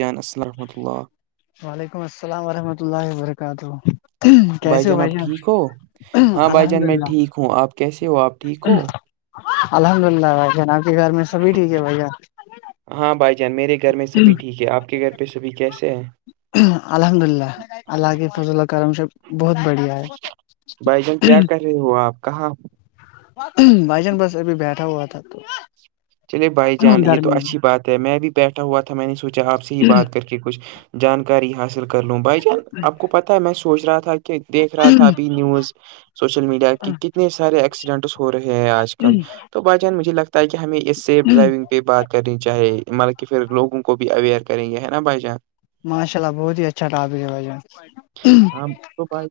یانس رحمۃ اللہ وعلیکم السلام ورحمۃ اللہ وبرکاتہ بھائی جان آپ ٹھیک ہو ہاں بھائی الحمد جان میں للہ ٹھیک ہوں آپ کیسے ہو آپ ٹھیک ہو الحمد للہ بھائی ج آام کے گھر میں سبھی ٹھیک ہے بھیا ہاں بھائی جان میرے گھر میں سبھی ٹھیک ہے آپ کے گھر پہ سبھی کیسے ہیں الحمد اللہ اللہ کی فض اللہ کرم شب بہت بڑھیا ہے بھائی جان کیا کر رہے ہو آپ کہاں بھائی چان بس ابھی بیٹھا ہوا تھا تو چلے بھائی جان یہ تو گرمی اچھی بات ہے میں بھی بیٹھا ہوا تھا میں نے سوچا آپ سے ہی بات کر کے کچھ جانکاری حاصل کر لوں بھائی جان آپ کو پتاہ ہے میں سوچ رہا تھا کہ دیکھ رہا تھا ابھی نیوز سوشل میڈیا کی میں اتنے سارے ایکسیڈنٹس ہو رہے ہیں آج کل تو بائی چان مجھے لگتا ہے کہ ہمیں یہ سیف ڈرائیونگ پہ بات کرنی چاہے مطلب کہ پھر لوگوں کو بھی اویئر کریں گے ہے نا بھائی جان ماشاء اللہ بہت ہی اچھا ٹاپے وجہ ہاں تو بائ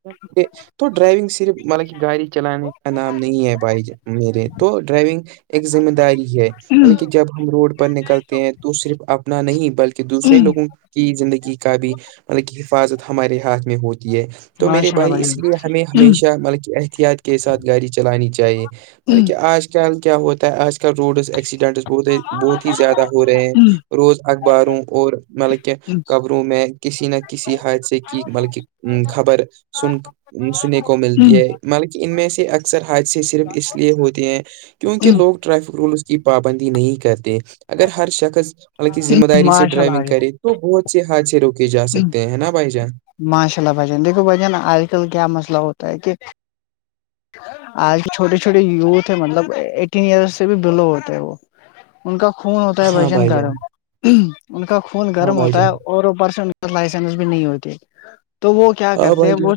تو ڈرائیونگ صرف مطلب کہ گاڑی چلانے کا نام نہیں ہے بھائی میرے تو ڈرائیونگ ایک ذمہ داری ہے مطلک جان جب ہم روڈ پر نکلتے ہیں تو صرف اپنا نہیں بلکہ دوسرے لوگوں کی زندگی کا بھی مطلب کہ حفاظت ہمارے ہاتھ میں ہوتی ہے تو میرے ماشاء اللہ بھائی اس لیے جان ہمیں ہمیشہ ملی احتیاط کے ساتھ گاڑی چلانی چاہیے چاہے مط کہ آج کل کیا ہوتا ہے آج کل روڈز ایکسیڈنٹ بہت ہی بہت ہی زیادہ ہو رہے ہیں روز اخباروں اور مطلب کہ خبروں میں کسی نہ کسی حادثے کی مطلک خبر سن سننے کو ملتی ہے مطلبک ان میں سے اکثر حادثے صرف اس لیے ہوتے ہیں کیونکہ لوگ ٹریفک رولس کی پابندی نہیں کرتے اگر ہر شخص مطلب کہ ذمہ داری سے ماشاء اللہ ڈرائیونگ بھائی جان کرے تو بہت سے حادثے روکے جا سکتے ہیں نا بھائی جان ماشاء اللہ بھائیان دیکھو بھائیان آج کل کیا مسئلہ ہوتا ہے کہ آج کے چھوٹے چھوٹے یوتھ ہے مطلب ایٹین ایئرس سے بھی بلو ہوتے ہیں وہ ان کا خون ہوتا ہے ہاں بھجن بھائی جان گرم ان کا خون ہاں گرم بھائی ہوتا ہے جان اور پرس لائسنس بھی نہیں ہوتی تو وہ کیا ہاں کرتے بھائی جان وہ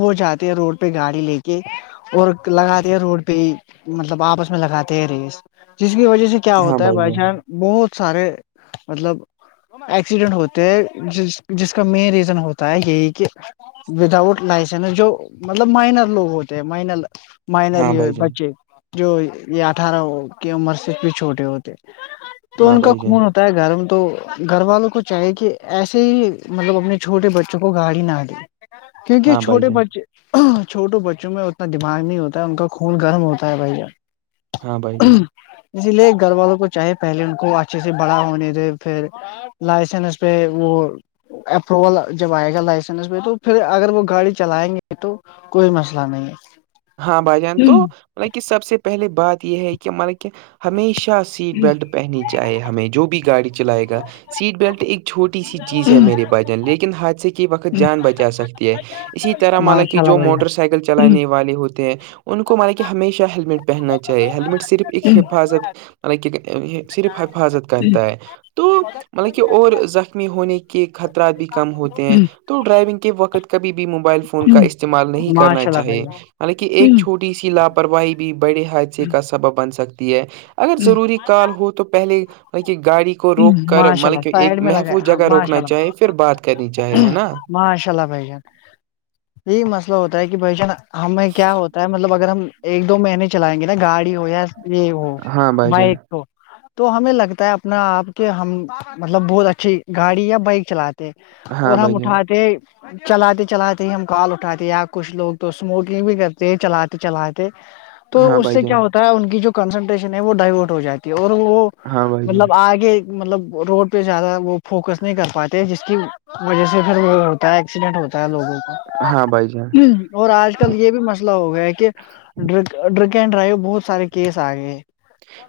وہ جاتے ہیں روڈ پہ گاڑی لے کے اور لگاتے ہیں روڈ پہ مطلب آپس میں لگاتے رہیس جس کی وجہ سے کیا ہاں ہوتا ہے بھائی بائی جان بہت سارے مطلب ایکسیڈنٹ ہوتے ہیں جس جس کا مین ریزن ہوتا ہے یہی کہ وداؤٹ لائسنس جو مطلب مائنر لوگ ہو مائنر مائنر ہاں ہی بھائی جان بچے جو یہ اٹھارہ کی عمر سے بھی چھوٹے ہوتے تو ہاں ان کا بھائی جان خون ہے گھر میں تو گھر والوں کو چاہیے کہ ایسے ہی مطلب اپنے چھوٹے بچوں کو گاڑی نہ دے ہاں کیونکہ بھائی چھوٹے جان بچے چھوٹو بچے بچوں میں اتنا دماغ نہیں ہوتا ہے ان کا خون گرم ہوتا ہے بھیا ہاں بھائی جن اسی لیے گھر والوں کو چاہے پہلے ان کو اچھے سے بڑا ہونے دے پھر لائسنس پہ وہ اپروول جب آئے گا لائسنس پہ تو پھر اگر وہ گاڑی چلائیں گے تو کوئی مسئلہ لے ہاں بھائی جان تو مطلب کہ سب سے پہلے بات یہ ہے کہ مطل کہ ہمیشہ سیٹ بیلٹ پہنی چاہے ہمیں جو بھی گاڑی چلائے گا سیٹ بیلٹ ایک چھوٹی سی چیز ہے میرے بھجن لیکن حادثے کے وقت جان بچا سکتی ہے اسی طرح مطانا کہ ماشاء جو اللہ بھیا موٹر سائیکل چلانے والے ہوتے ہیں ان کو مانا کہ ہمیشہ ہیلمٹ پہننا چاہیے ہیلمٹ صرف ایک حفاظت مط کہ صرف حفاظت کرتا ہے تو بت مطلب کہ اور زخمی ہونے کے خطرات بھی کم ہوتے ہیں تو ڈرائیونگ کے وقت کبھی بھی موبائل فون کا استعمال نہیں کرنا ماشاء اللہ چاہے بھیا حالانہ ایک چھوٹ ٹی سی لاپرواہی بھی بڑے حادثے کا سبب بن سکتی ہے اگر ضروری کال ہو تو تو پہلے وہ کی گاڑی کو کو روک کر ماشاء اللہ مطلب کہ ایک سائڈ میں لگایا محفوظ ہاں جگہ ماشاء روکنا اللہ چاہے پھر بات کرنی چاہے ہے نا ماشاء اللہ بھائی جان یہی مسئلہ ہوتا ہے کہ بھائی جان ہمیں کیا ہوتا ہے مطلب اگر ہم ایک دو مہینے چلائیں گے نا گاڑی ہو یا یہ وہ ہاں بھائی جان بائک تو تو ہمیں لگتا ہے نا آپ کے ہم مطلب بہت اچھی گاڑی یا بائک چلاتے ہاں اور س بھائی جان مٹھاتے چلاتے چلاتے ہی ہم کال اٹھاتے ہیں یا کچھ لوگ تو اسموکنگ بھی کرتے ہیں چلاتے چلاتے تو ہاں اس بھائی سے جان کیا ہوتا ہے ان کی جو کنسنٹریشن ہے وہ ڈائیورٹ ہو جاتی ہے اور وہ ہاں بھائی جان مطلب آگے مطلب روڈ پہ زیادہ وہ فوکس نہیں کر پاتے جس کی وجہ سے پھر وہ ہوتا ہے ایکسیڈنٹ ہوتا ہے لوگوں کو ہاں بھائی جان اور آج کل یہ بھی مسئلہ ہو گیا ہے کہ ج ڈرک ڈرک اینڈ ڈرائیو بہت سارے کیس آ گئے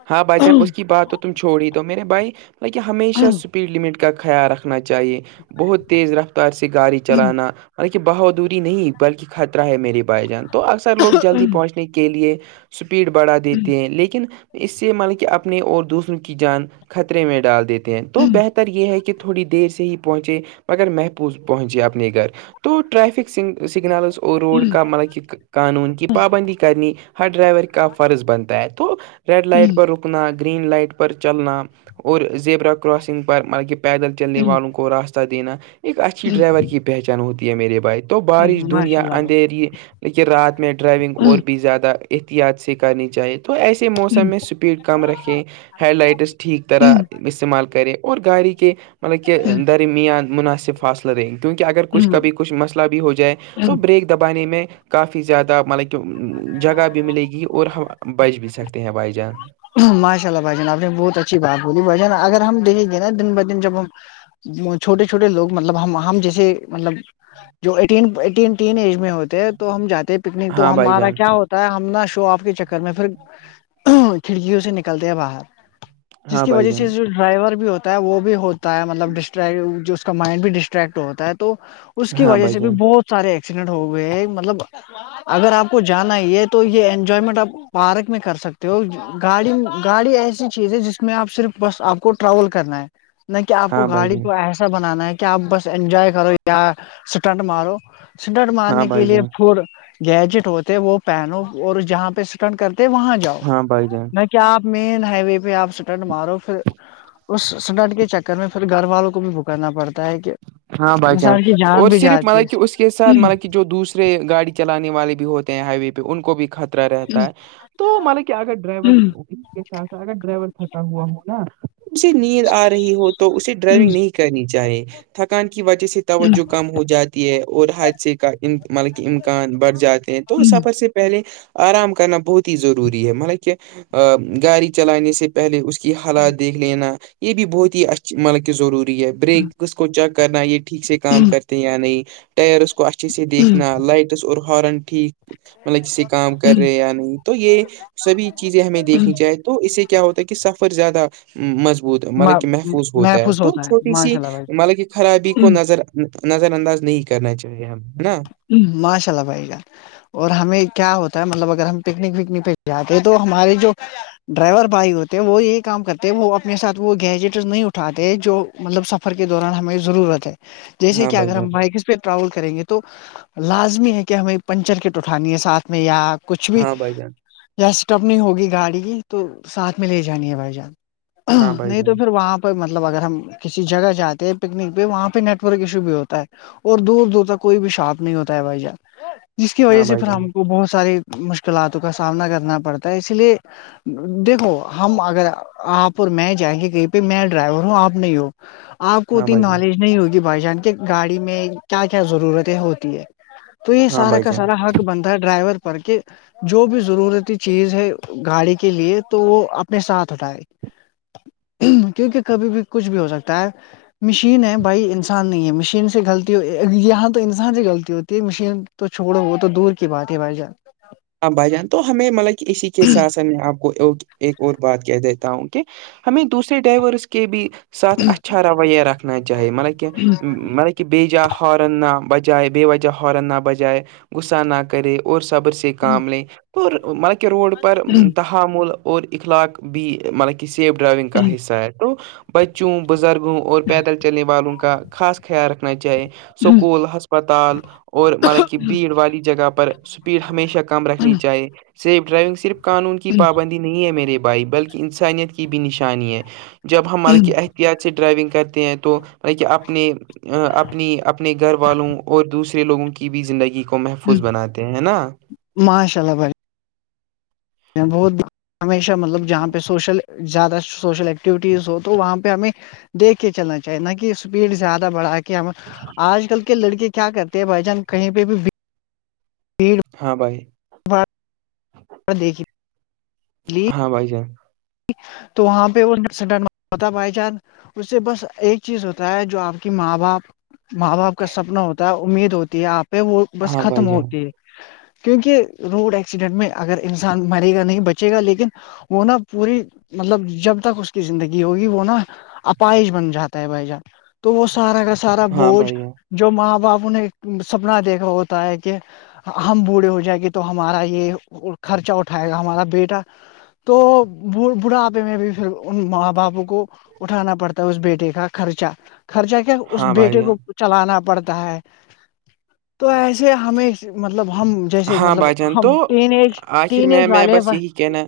ہاں بھائی جان اس کی بات تو تم چھوڑ ہی دو میرے بھائی ب کہ ہمیشہ اسپیڈ لمٹ کا خیال رکھنا چاہیے بہت تیز رفتار سے گاڑی چلانا کہ بہادوری نہیں بلکہ خطرہ ہے میرے بھائی جان تو اکثر لوگ جلدی پہنچنے کے لیے اسپیڈ بڑھا دیتے ہیں لیکن اس سے مطلب کہ اپنے اور دوسروں کی جان خطرے میں ڈال دیتے ہیں تو بہتر ر یہ ہے کہ تھوڑی دیر سے ہی پہنچے مگر محفوظ پہنچے اپنے گھر تو ریفک سگ سگنلز اور روڈ کا مطلب کہ قانون کی پابندی کرنی ہر ڈرائیور کا فرض بنتا ہے تو ریڈ لائٹ پر رکنا گرین لائٹ پر چلنا اور زیبرا کراسنگ پر مطل کہ پیدل چلنے والوں کو راستہ دینا ایک اچھی ڈرائیور کی پہچان ہوتی ہے میرے باتک تو بارش دنیا ماشاء اللہ اندھیری لیکن رات میں ڈرائیونگ اور بھی زیادہ احتیاط سے کرنی چاہیے تو ایسے موسم میں اسپیڈ کم رکھیں ہیڈ لائٹس ٹھیک طرح استعمال کریں اور گاڑی کے مطلب کہہ درمیان مناسب فاصلہ رہیں گے کیونکہ اگر کچھ کبھی کچھ مسئلہ بھی ہو جائے تو بریک دبانے میں کافی زیادہ مطلب کہ جگہ بھی ملے گی اور ہم بچ بھی سکتے ہیں بھائی جان ماشاء اللہ بھائی جان آپ نے بہت اچھی بات بولی بھائیان اگر ہم دیکیں گے نا دن بہ دن جب ہم چھوٹے چھوٹے لوگ مطلب ہم ہم جیسے مطلب جو ایٹین ایٹین تین ایج میں ہوتے ہیں تو ہم جاتے پکنک تو ہاں بھائی ہمارا جان کیا ہوتا ہے ہم نا شو آپ کے چکر میں پھر کھڑکیوں سے نکلتے ہیں باہر جس ہاں کی بھائی وجہ سے جان جو ڈرائیور بھی ہوتا ہے وہ بھی ہوتا ہے مطلب ڈٹر اس کا مائنڈ بھی ڈسٹریکٹ ہوتا ہے تو اس کی ہاں وجہ بھائی سے بھی جان بہت سارے ایکسیڈنٹ ہو گئے ہیں مطلب اگر آپ کو جانا ہے یہ تو یہ انجوائمنٹ آپ پارک میں کر سکتے ہو گاڑی گاڑی ایسی چیز ہے جس میں آپ صرف بس آپ کو ٹراول کرنا ہے نہ کہ آپ کو ہاں بھائی گاڑی جان کو ایسا بنانا ہے کیا آپ بس انجوائے کرو یا سٹنٹ مارو سٹنٹ ہاں مارنے کے بھائی لیے جان پڈ گیجٹ ہوتے ہے وہ پینوں اور جہاں پہ اسٹنٹ کرتے وہاں جاؤ ہاں بائی جائے کیا آپ مین ہائی وے پہ آپ سٹر مارو پھر اس سٹٹ کے چکر میں پھر گھر والوں کو بھی بک کرنا پڑتا ہے کہ ہاں بھائی جان انسان کی اور بھی صرف جاتی ہے مطلب کہ اس کے ساتھ مطلب کہ جو دوسرے گاڑی چلے والے بھی ہوتے ہیں ہائی وے پہ ان کو بھی ختم رہتا ہے تو ملا کیا اگر ڈرائیور ہوگی سھ ساتھ اگر ڈرائیور تھکا ہوا ہو نا اسے نیند آ رہی ہو تو اسے ڈرائیونگ نہیں کرنی چاہے تھکان کی وجہ سے تو توجہ کم ہو جاتی ہے اور حادثے کا مطلب کہ امکان بڑھ جاتے ہیں تو سفر سے پہلے آرام کرنا بہت ہی ضروری ہے مطلب کہ گاڑی چلانے سے پہلے اس کے کی حالات دیکھ لینا یہ بھی بہت ہی اچ مطلب کہ ضروری ہے بریک کس کو چیک کرنا یہ ٹھیک سے کام کرتے یا نہیں ٹائرس کو اچھے سے دیکھنا لائٹس اور ہارن ٹھیک مطلب کسی کام کر رہے یا نہیں تو یہ سبھی چیزیں ہمیں دیکھنی چاہیں تو اس سے کیا ہوتا ہے کہ سفر زیادہ مضبوط مطلب کہ محفوظ ہوتا ہے محفوظ تو چھوٹی سی ماشاء اللہ بھائی مطلب کی خرابی کو نظر نظر انداز نہیں کرنا چاہیے ہم ہے نا ہ معشء ال باائی گ اور ہمیں کیا ہوتا ہے مطلب اگر ہم پکنک وکنک پہ جاتے تو ہمارے جو ڈرائیور بھائی ہوتے ہیں وہ یہی کام کرتے وہ اپنے ساتھ وہ گیجٹ نہیں اٹھاتے جو مطلب سفر کے دوران ہمیں ضرورت ہے جیسے ہاں کہ بھائی اگر ہم جان بائکس پہ ٹریاول کریں گے تو تو لازمی ہے کہ ہمیں پنچر کےٹ اٹھانی ہے ساتھ میں یا کچھ بھی ہاں بھائی جان یا اسٹپ نہیں ہوگی گاڑی کی تو ساتھ میں لے جانی ہے بھائی جان ہاں بھائی نہیں تو جان پھر وہاں مطلب اگر ہم کسی جگہ جاتے ہیں پکنک پہ وہاں پہ نیٹ ورک ایشو بھی ہوتا ہے اور دور دور تک کوئی بھی شارپ نہیں ہوتا ہے بھائی جہ جس کی وجہ ہاں سے بھائی پھر جان ہم کو بہت سارے مشکلاتوں کا سامنا کرنا پڑتا ہے اس لیے دیکھو ہم اگر آپ اور میں جائیں گے کہیں پہ میں ڈرائیور ہوں آپ نہیں ہو آپ کو ہاں اتنی بھائی جان نالج نہیں ہوگی بھائی جان کے گاڑی میں کیا کیا ضرورتیں ہوتی ہے تو یہ ہاں سارا بھائی کا جان سارا حق بنتا ہے ڈرائیور پر کہ جو بھی ضرورتی چیز ہے گاڑی کے لیے تو وہ اپنے ساتھ اٹھائے کیونکہ کبھی بھی کچھ بھی ہو سکتا ہے مشین ہے بھائی انسان نہیں ہے مشین سے غلطی ہویا ہاں تو انسان سے غلطی ہوتی ہے مشین تو چھوڑو ہو تو دور کی بات ہے بھائی جان آپ بھائی جان تو ہمیں مطلب کہ اسی کے ساتھ سن میں آپ کو اوک ایک اور بات کہہ دیتا ہوں کہ ہمیں دوسرے ڈائیورس کے بھی ساتھ اچھا روییہ رکھنا چاہی مطلب کہ مطلب کہ بی جا ہارن نہ بجائے ب وجہ ہارن نہ بجائے غصا نہ کرے اور صبر سے کام لیں اور مطلب کہ روڈ پر تحمل اور اخلاق بھی مطلب سیف ڈرائیونگ کا حصہ ہے تو بچوں بزرگوں اور پیدل کے چلنے والوں کا خاص خیال رکھنا چاہی سکول ہسپتال اور مطلب کی بھیڑ والی جگہ پر اسپیڈ ہمیشہ رکھنی چاہیے سیف ڈرائیونگ صرف قانون کی پابندی نہیں ہے میرے بھائی بلکہ انسانیت کی بھی نشانی ہے جب ہم ملکہ اہتی اچھے ڈرائیونگ کرتے ہیں توط کہ اپنے اپنی اپنے گھر والوں اور دوسرے لوگوں کی بھی زندگی کو محفوظ بناتے ہیں نا ماشا ال بڑ بہت ہمیشہ مطلب جہاں پہ سوشل زیادہ سوشل ایکٹیویٹیز ہو تو وہاں پہ ہمیں دیکھ کے چلنا چاہی نہ کہ اسپیڈ زیادہ بڑھا کے کیا ہم آج کل کے لڑکے کیا کرتے ہیں بھائی جان کہیں پہ بھی بھیڑ ہاں بھائی دیکھی لی ہاں بھائی جان تو وہاں پہ بائی چان اس سے بس ایک چیز ہوتا ہے جو آپ کی ماں باپ ماں باپ کا سپنا ہوتا ہے امید ہوتی ہے آپ پہ وہ بس ہاں بھائی ختم جان ہوتی ہے کیونکہ روڈ ایکسیڈنٹ میں اگر انسان مرے گا نہیں بچے گا لیکن وہ نا پوری مطلب جب تک اس کی زندگی ہوگی وہ نا اپائش بن جاتا ہے بھائی جان تو وہ سارا کا سارا ہاں بوجھ بھائی جان جو ماں باپوں نے سپنا دیکھا ہوتا ہے کہ ہم بوڑھے ہو جائےیں گے تو ہمارا یہ خرچہ اٹھائے گا ہمارا بیٹا تو بڑھاپے میں بھی پھر ان ماں باپوں کو اٹھانا پڑتا ہے اس بیٹے کا خرچہ خرچہ کیا اس ہاں بھائی بیٹے جان کو چلانا پڑتا ہے تو ایسے ہمیں مطلب ہم جیسے ہاں مطلب بھائی جان تو ہم ین ایج ین ایج والے ٹھیک ن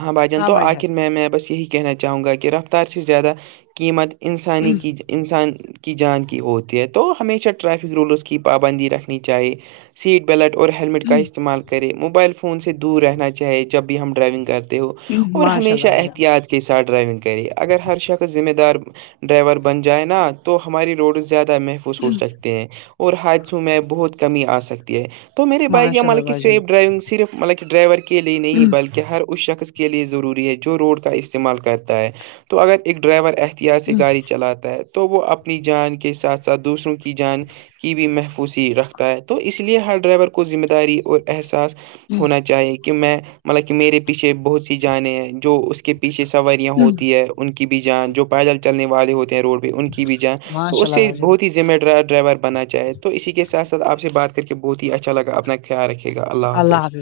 ہاں بھائی جان تو آخر میں میں بس یہی کہنا چاہوں گا کہ رفتار سے زیادہ قیمت انسانی کی انسان کی جان کی ہوتی ہے تو ہمیشہ ٹریفک رولس کی پابندی رکھنی چاہیے سیٹ بیلٹ اور ہیلمٹ کا استعمال کرے موبائل فون سے دور رہنا چاہے جب بھی ہم ڈرائیونگ کرتے ہو جان اور ماشاء ہمیشہ اللہ بھائی جان احتیاط کے ساتھ ڈرائیونگ کرے اگر ہر شخص ذمہ دار ڈرائیور بن جائے نا تو ہماری روڈ زیادہ محفوظ س ہو سکتے ہیں اور حادثوں میں بہت کمی آ سکتی ہے تو میرے بائک یا ماشاء اللہ مطلب کہ بھائی سیف ڈرائیونگ صرف مطلب کہ ڈرائیور کے لیے نہیں ہے جان بلکہ ہر اس شخص کے لیے ضروری ہے جو روڈ کا استعمال کرتا ہے تو اگر ایک ڈرائیور ایس سے گاڑی چلاتا ہے تو وہ اپنی جان کے ساتھ ساتھ دوسروں کی جان کی بھی محفوظی رکھتا ہے تو اس لیے ہر ڈرائیور کو ذمہ داری اور احساس ہونا چاہیے کہ میں مطلب کہ میرے پیچھے بہت سی جانیں ہیں جو اس کے کے پیچھے سواریاں ہوتی ہے ان کی بھی جان جو پیدل چلنے والے ہوتے ہیں روڈ ان کی بھی جاں تو ماشاء اس اللہ سے بھائی جان بہت ہی ذمہ دار ڈرائیور بنا چاہے تو اسی کے ساتھ ساتھ آپ سے بات کر کر کے بہت ہی اچھا لگا اپنا خیال رکھے گا اللہ حافظ